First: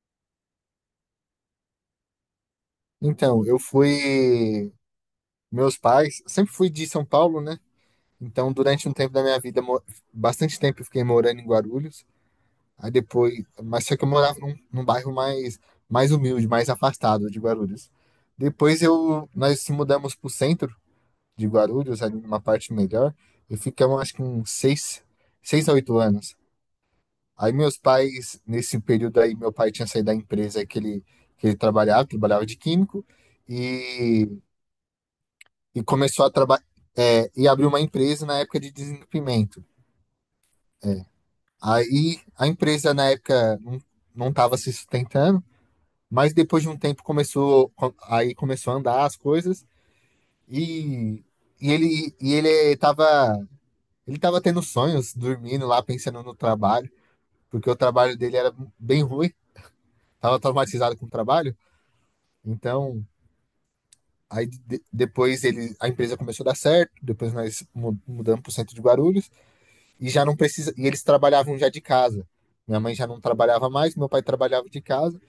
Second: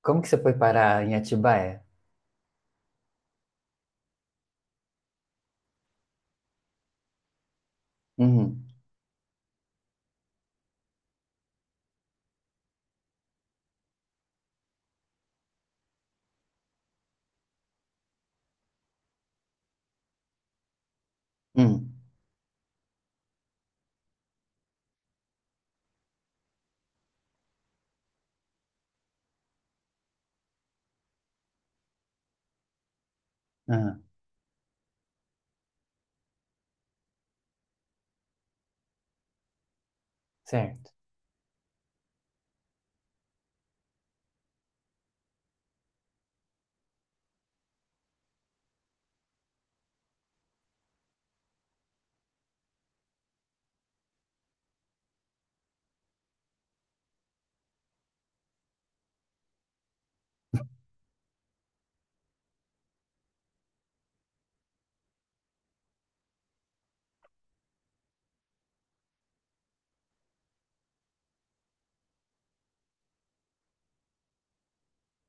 Como que você foi parar em Atibaia? Então, eu fui. Meus pais, sempre fui de São Paulo, né? Então, Uhum. durante um tempo da minha vida, bastante tempo eu fiquei morando em Guarulhos. Aí depois, mas só que eu morava num bairro mais humilde, mais afastado de Guarulhos. Depois eu, nós se mudamos para o centro de Uhum. Guarulhos, ali numa parte melhor, e ficamos acho que 6 a 8 anos. Aí meus pais, nesse período aí, meu pai tinha saído da empresa que ele trabalhava de químico, Aham. e e começou a trabalhar e abriu uma empresa na época de desentupimento. Certo. Aí a empresa na época não estava se sustentando, mas depois de um tempo começou a andar as coisas e, e ele tava tendo sonhos, dormindo lá pensando no trabalho, porque o trabalho dele era bem ruim, tava traumatizado com o trabalho, então. Aí de- depois ele, A empresa começou a dar certo, depois mudamos para o centro de Guarulhos, e já não precisa. E eles trabalhavam já de casa. Minha mãe já não trabalhava mais, meu pai trabalhava de casa.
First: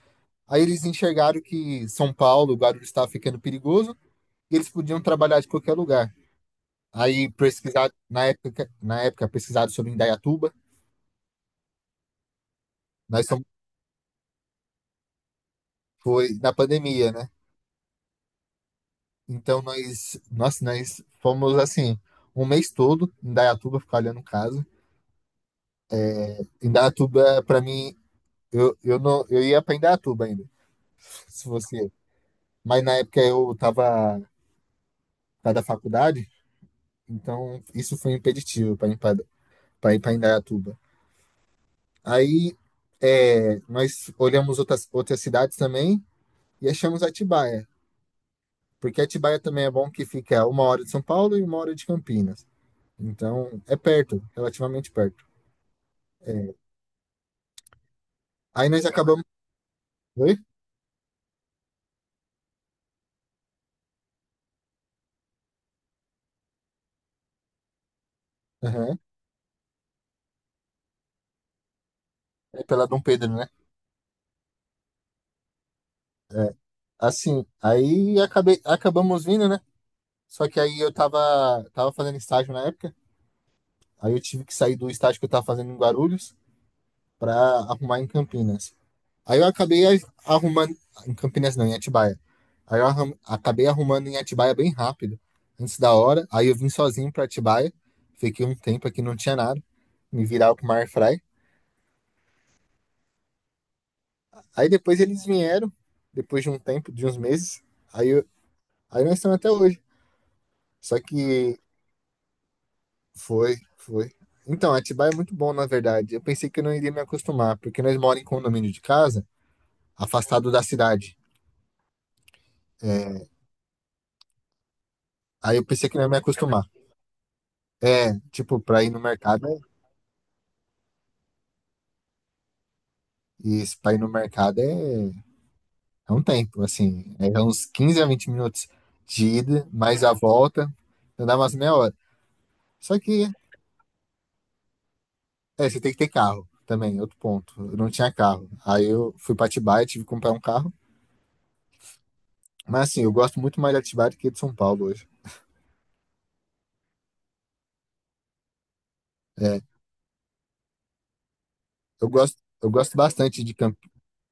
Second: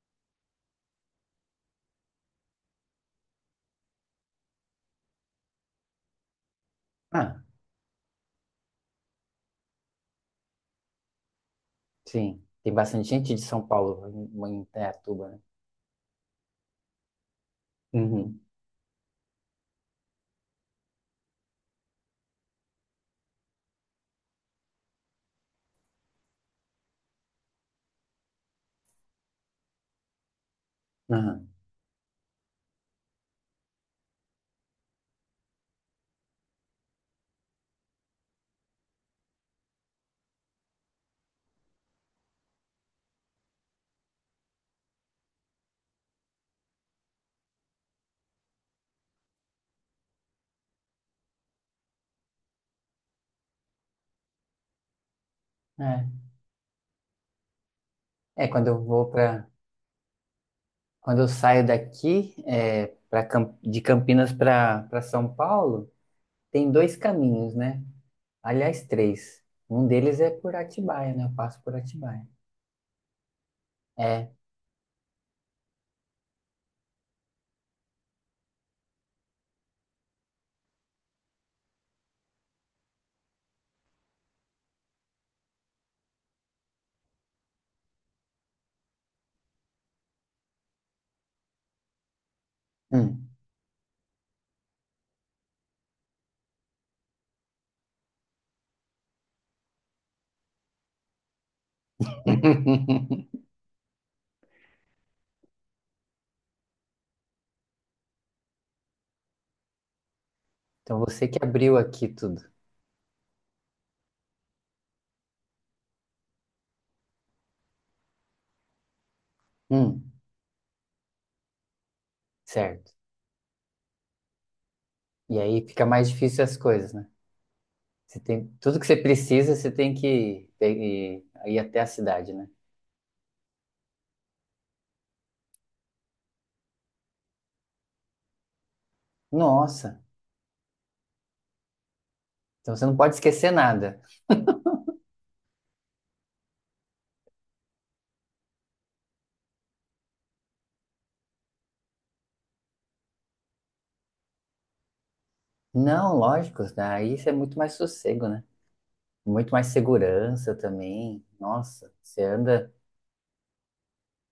Aí eles enxergaram que São Paulo, o Guarulhos estava ficando perigoso e eles podiam trabalhar de qualquer lugar. Aí Ah, na época pesquisado sobre Indaiatuba, sim. Tem bastante nós gente de somos, São Paulo em Indaiatuba, né? foi na pandemia, né? Uhum. Então nós fomos assim, 1 mês todo em Indaiatuba ficar olhando casa. Indaiatuba para mim, eu não, eu ia para Indaiatuba ainda, se Aham. fosse, mas na época da faculdade, então isso foi impeditivo para ir para Indaiatuba. Aí é, nós olhamos outras cidades também e achamos Atibaia, porque Atibaia também é bom que fica a 1 hora de São Paulo e 1 hora de Campinas. Então é perto, relativamente perto. É. É, quando Aí eu nós vou acabamos. para, Oi? quando eu saio daqui, pra, de Campinas para São Paulo, tem dois caminhos, né? Aliás, Uhum. três. Um deles é por Atibaia, né? Eu passo por Atibaia. É pela Dom Pedro, né? É. É. Assim, acabamos vindo, né? Só que tava fazendo estágio na época. Aí eu tive que sair do estágio que eu tava fazendo em Guarulhos para arrumar em Campinas. Aí eu acabei a- arrumando. Em Campinas não, em Atibaia. Hum. Acabei arrumando em Atibaia bem rápido, antes da hora. Aí eu vim sozinho para Atibaia. Fiquei um tempo aqui, não tinha nada. Me virava com uma airfry. Aí depois eles vieram, depois de um tempo, de uns meses. Aí, eu- aí nós estamos até hoje. Só Então você que que abriu aqui tudo. foi, foi. Então, Atibaia é muito bom, na verdade. Eu pensei que eu não iria me acostumar, porque nós moramos em condomínio de casa, Hum. afastado da cidade. Certo. É, E aí eu aí fica pensei que não ia mais me difícil as acostumar. coisas, né? É, Você tem tipo, tudo pra que ir você no mercado, precisa, é- você tem que pe- e- ir até a cidade, né? E esse pra ir no mercado é, é um tempo, assim, é uns 15 a 20 minutos de ida, Nossa, mais a volta, então dá umas meia hora. então você não Só pode que, esquecer nada. é, você tem que ter carro também, outro ponto. Eu não tinha carro. Aí eu fui pra Atibaia, tive que comprar um carro. Mas assim, eu gosto muito mais de Atibaia do que de São Paulo hoje. Não, lógico, daí isso é muito mais sossego, né? Muito É, mais segurança também. Nossa, eu você gosto, eu anda. gosto bastante de,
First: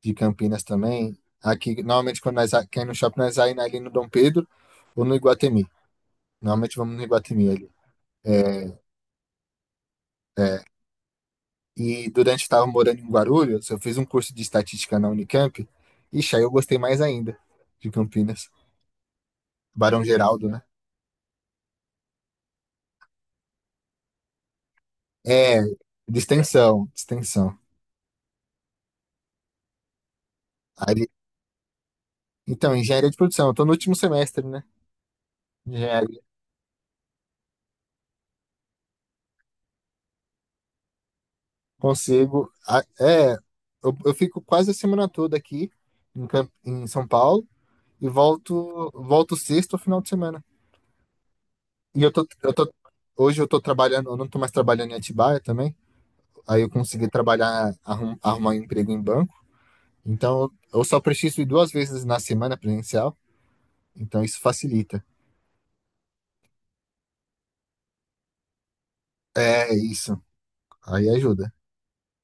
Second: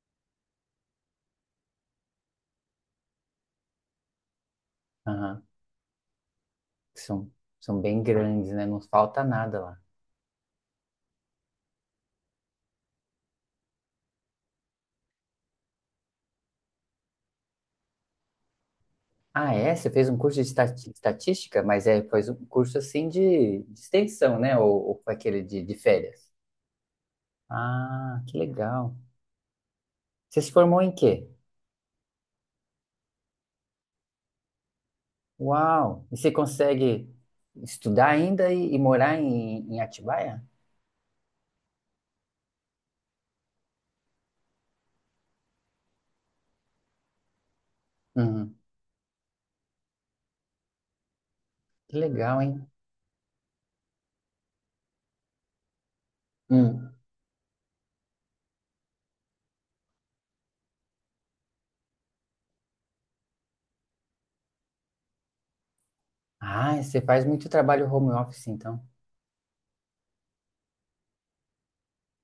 de Campinas também. Aqui, normalmente, quer ir no shopping, nós vai ali no Dom Pedro ou no Aham, Iguatemi. Normalmente vamos no são, Iguatemi ali. são bem grandes, né? É, Não falta nada lá. é, E durante que estava morando em Guarulhos, eu fiz um curso de estatística na Unicamp. Ixi, aí eu gostei mais ainda de Campinas. Ah, é? Você Barão fez um curso de Geraldo, né? Estatística, mas faz um curso assim de extensão, né? Ou aquele É, de de férias. extensão, de extensão. Ah, que legal. Você se formou em Aí, quê? então, engenharia de produção, eu tô no último semestre, né? Uau! E Engenharia. você consegue estudar ainda e morar em, em Atibaia? Consigo. É, eu fico quase a semana toda aqui em, em São Paulo e Uhum. Volto sexta ou final de semana. Que E legal, hein? Hoje eu tô trabalhando, eu não tô mais trabalhando em Atibaia também. Aí eu Hum. consegui trabalhar, arrumar um emprego em banco. Então, eu só preciso ir 2 vezes na semana presencial, então isso facilita. Ah, você faz muito trabalho home office, então. É isso. Aí ajuda,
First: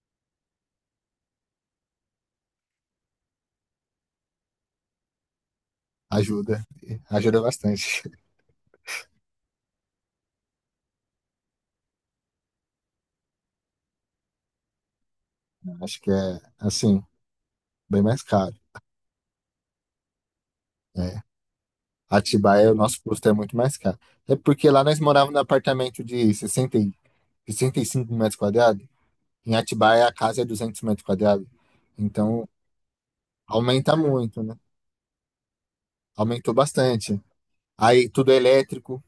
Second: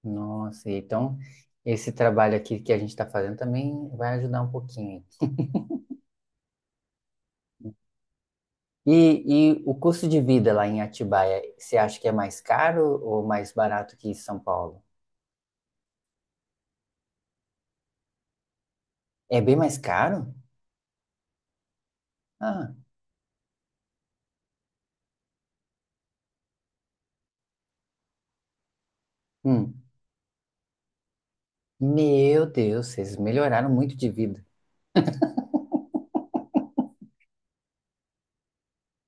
Nossa, então esse trabalho aqui que a gente está fazendo também vai ajudar um pouquinho. ajuda, ajuda bastante. E o custo de vida lá em Atibaia, você acha que é mais caro ou mais barato que São Paulo? Acho que é, assim, bem mais caro. É bem mais caro? É. Atibaia, Ah, o nosso custo é muito mais caro. É porque lá nós morávamos num apartamento de 65 metros quadrados. Em hum. Atibaia, a casa é 200 metros quadrados. Meu Então, Deus, vocês melhoraram muito aumenta de muito, vida. né? Aumentou bastante. Aí, tudo é elétrico.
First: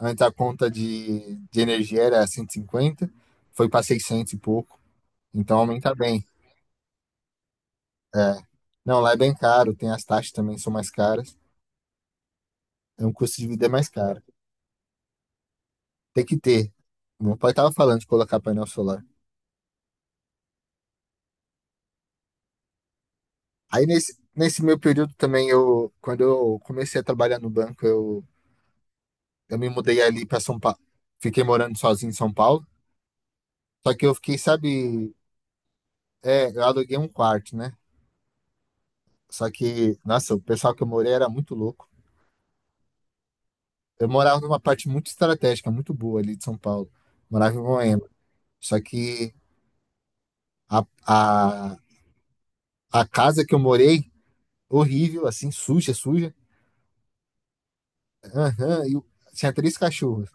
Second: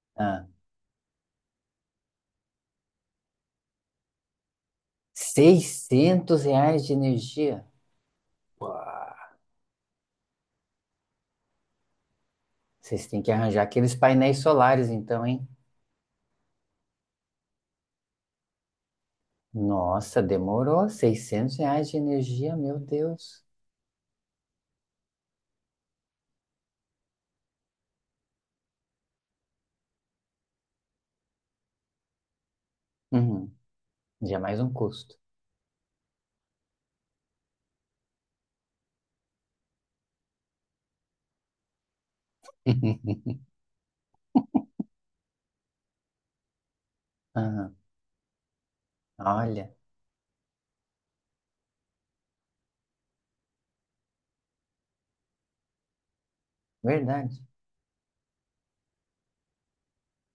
Antes a Ah. conta de, energia era 150, foi para 600 e pouco. Então aumenta bem. 600 reais de energia? É. Não, lá é bem caro, tem as taxas também são mais caras. É Vocês um têm que custo de arranjar vida mais aqueles caro. painéis solares, então, hein? Tem que ter. Meu pai tava falando de colocar painel solar. Nossa, demorou. 600 reais de energia, meu Deus. Aí nesse meu período também eu, quando eu comecei a trabalhar no banco, eu me mudei ali para São Paulo. Fiquei morando sozinho em São Paulo. Uhum. Só que eu Já fiquei, é mais um sabe, custo. é, eu aluguei um quarto, né? Só que, nossa, o pessoal que eu morei era muito louco. Eu morava numa parte muito estratégica, muito boa ali de São Paulo. Morava em Ah, Moema. Só que olha, a, a, a casa que eu morei, horrível, assim, suja, suja. verdade. Aham, tinha três cachorros.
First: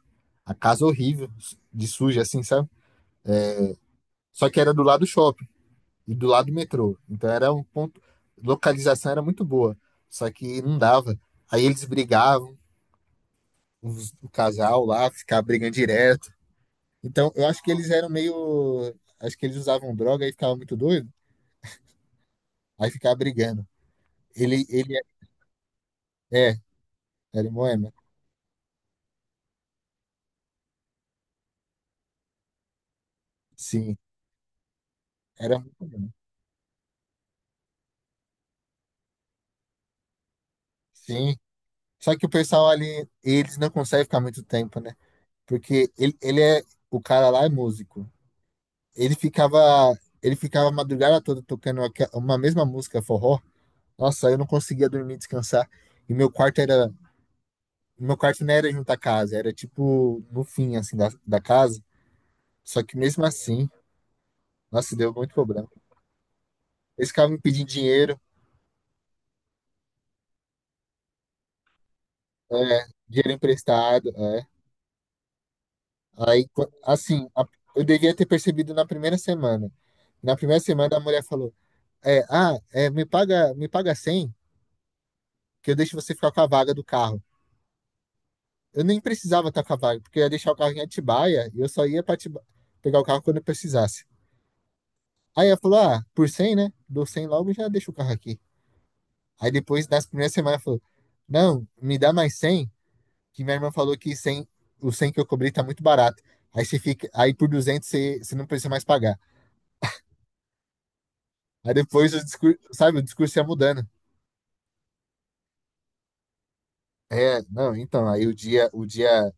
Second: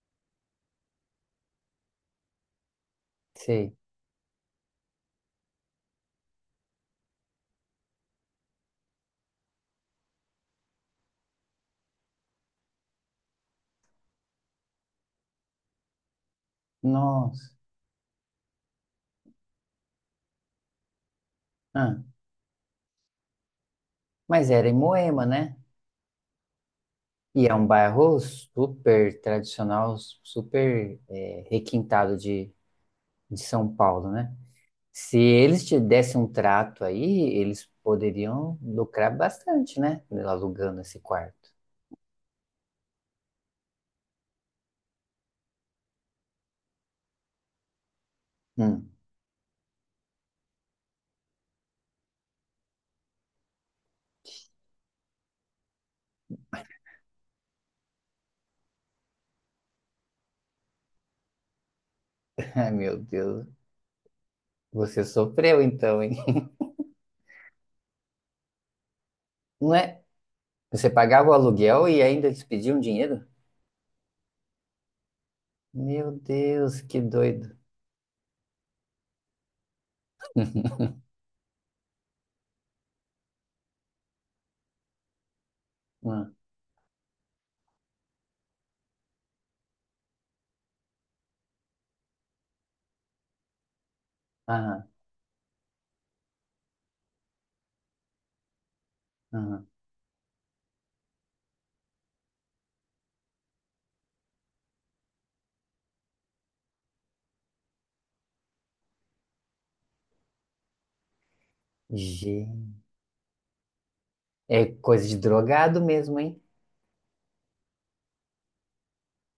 A casa horrível, de suja, assim, sabe? Sei. Só que era do lado do shopping e do lado do metrô. Então era um ponto. Localização era muito boa. Só que não dava. Aí eles brigavam, o casal lá, ficava brigando direto. Então eu Nossa. acho que eles eram meio. Acho que eles usavam droga e ficavam muito doidos. Ah, Aí ficava brigando. mas Ele, era em ele Moema, né? é, é, E era em é um Moema. bairro super tradicional, super requintado de São Sim, Paulo, né? Se era eles te muito bom. dessem um trato aí, eles poderiam lucrar bastante, né? Alugando esse Sim. quarto. Só que o pessoal ali, eles não conseguem ficar muito tempo, né? Porque o cara lá é músico. Hum. Ele ficava, ele ficava a madrugada toda tocando uma mesma música, forró. Nossa, eu não conseguia dormir, descansar. E meu quarto não era junto à casa, era tipo no fim, assim, da casa. Ai, Só meu que mesmo Deus. assim, nossa, Você deu muito sofreu problema. então, hein? Eles ficavam me pedindo dinheiro, Não é? Você pagava o aluguel e ainda eles pediam é, dinheiro? dinheiro emprestado. É. Meu Aí, qu- Deus, que assim, a- doido. eu devia ter percebido na primeira semana. Na primeira semana a mulher falou: me me paga 100 que eu deixo você ficar Hum. com a vaga do carro. Eu nem precisava estar com a vaga, porque eu ia deixar o carro em Atibaia e eu só ia para pegar o carro quando eu precisasse. Aham, Aí ela falou: ah, por 100 né? Dou 100 logo e já deixo o carro aqui. Aí aham. depois, nas primeiras semanas, ela falou: não, me dá mais 100 que minha irmã falou que 100, o 100 que eu cobri tá muito barato. Aí você fica, aí por 200 você, você não precisa mais pagar. Aí depois o discurso, Gente. sabe, o discurso ia mudando. É coisa de drogado mesmo, hein? É, não, então, aí o dia, o dia,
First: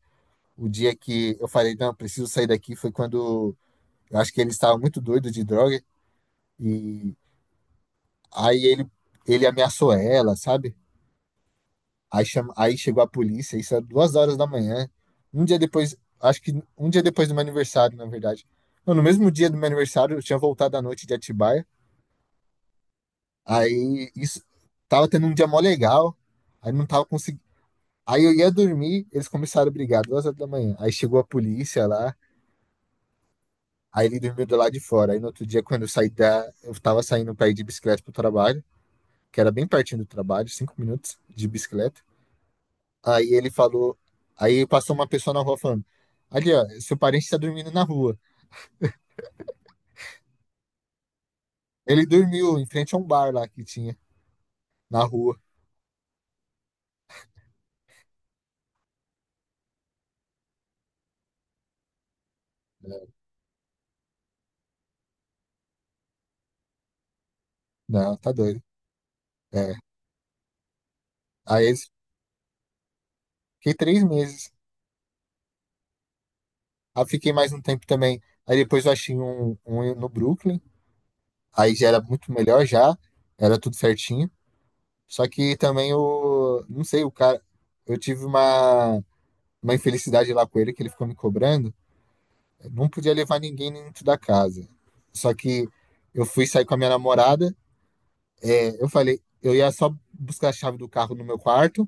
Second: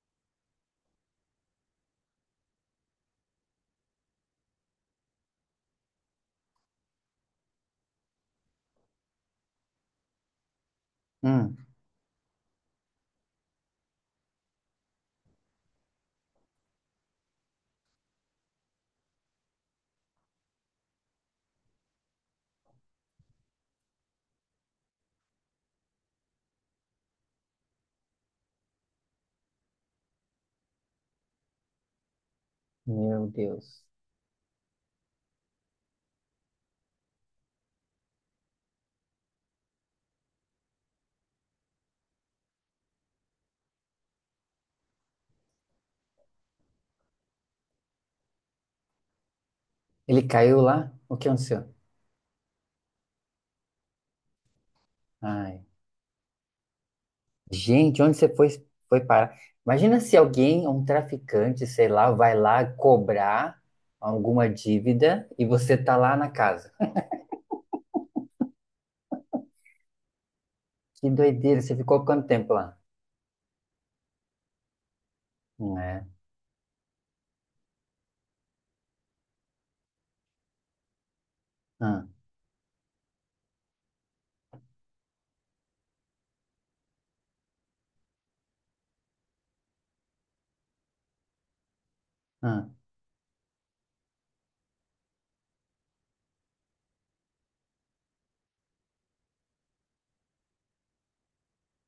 o dia que eu falei, não, preciso sair daqui foi quando eu acho que ele estava muito doido de droga e aí ele ameaçou ela, sabe? Hum. Aí chegou a polícia, isso era 2 horas da manhã. Um dia depois, acho que um dia depois do meu aniversário, na verdade. Não, no mesmo dia do meu aniversário, eu tinha voltado à noite de Atibaia. Aí isso tava tendo um dia mó legal, aí não tava conseguindo. Aí eu ia dormir, eles começaram a brigar, 2 horas da manhã. Aí chegou a polícia lá, Meu Deus. aí ele dormiu do lado de fora. Aí no outro dia, quando eu saí da. Eu tava saindo pra ir de bicicleta pro trabalho, que era bem pertinho do trabalho, 5 minutos de bicicleta. Aí ele falou. Aí passou uma pessoa na rua falando: ali, ó, seu parente tá dormindo na rua. Ele caiu lá? O que aconteceu? Ele dormiu em frente a um bar lá que tinha, na rua. Ai. Gente, onde você foi, foi parar? Imagina se alguém, um traficante, sei lá, vai lá cobrar alguma dívida e você tá lá na casa. Não, tá doido. É. Que doideira, Aí você eles- ficou quanto tempo lá? fiquei 3 meses. Não é? Aí fiquei mais um tempo também. Aí depois eu achei um no Brooklyn. Aí já era Ah, muito melhor já, era tudo certinho. Só que também o, não sei, o cara, eu tive uma, uma infelicidade lá com ele que ele ficou me cobrando. ah, Eu não podia levar ninguém dentro da casa. Só que eu fui sair com a minha namorada, é, eu falei, eu ia só buscar a chave do carro no meu quarto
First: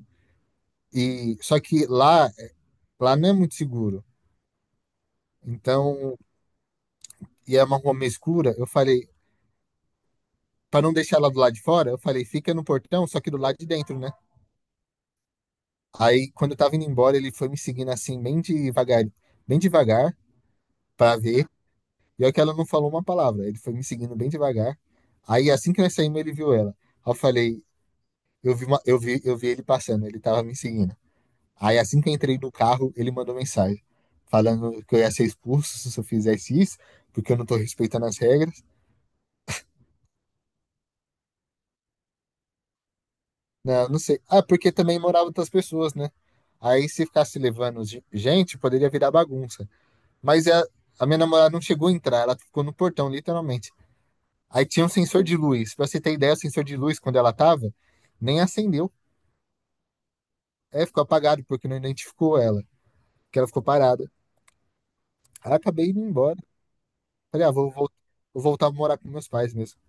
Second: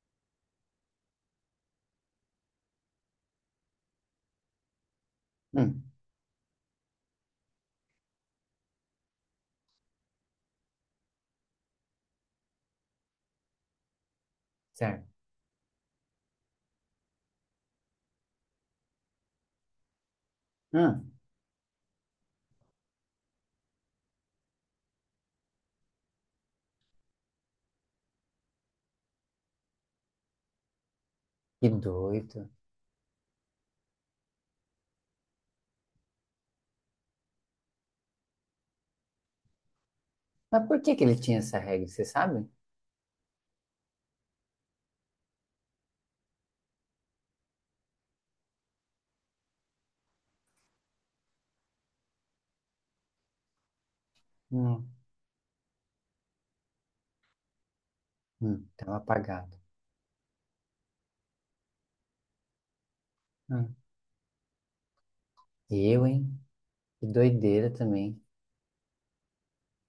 e só que lá não é muito seguro. hum, Então, e é uma rua meio escura, eu falei, para não deixar ela do lado de fora, eu falei, fica no portão, só que do lado de dentro, né? certo. Aí, quando eu tava indo embora, ele foi me seguindo assim, bem devagar, Ah, pra ver. E olha que ela não falou uma palavra, ele foi me seguindo bem devagar. Aí, assim que nós saímos, ele viu ela. Aí eu falei, eu vi, uma- eu vi ele passando, ele tava me seguindo. que Aí, assim que eu entrei doido. no carro, ele mandou mensagem, falando que eu ia ser expulso se eu fizesse isso, porque eu não tô respeitando as regras. Mas por que que ele tinha essa regra, você sabe? Não, não sei. Ah, porque também moravam outras pessoas, né? Aí, se ficasse levando gente, poderia virar bagunça. Mas a minha namorada não chegou a entrar, ela ficou no portão, literalmente. Aí tinha Não. um sensor de luz. Pra você ter ideia, o sensor de luz, quando ela tava, nem acendeu. Tava apagado. É, ficou apagado, porque não identificou ela, que ela ficou Hum. parada. Aí eu acabei indo Eu, hein? embora. Que Falei, ah, doideira também. vou voltar a morar com meus pais mesmo,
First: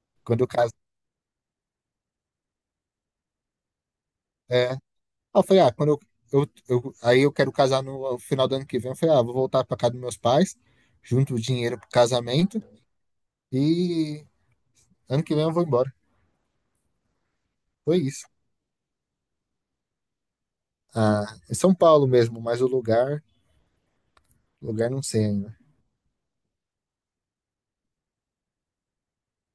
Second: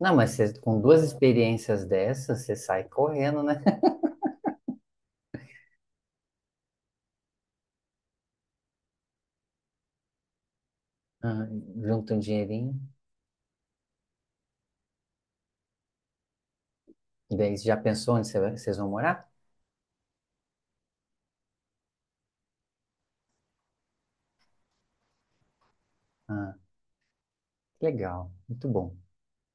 Não, mas quando eu caso. com duas experiências dessas, você sai correndo, né? É. Aí eu falei, ah, quando eu, eu- Aí eu quero casar no final do ano que vem. Eu falei, ah, vou voltar pra casa dos meus pais, junto o Ah, dinheiro pro junta um casamento, dinheirinho. e ano que vem eu vou embora. E daí, você já Foi pensou onde isso. você vai- vocês vão morar? Ah, em São Paulo mesmo, mas o lugar. Lugar não sei ainda. Ah, que legal, muito bom.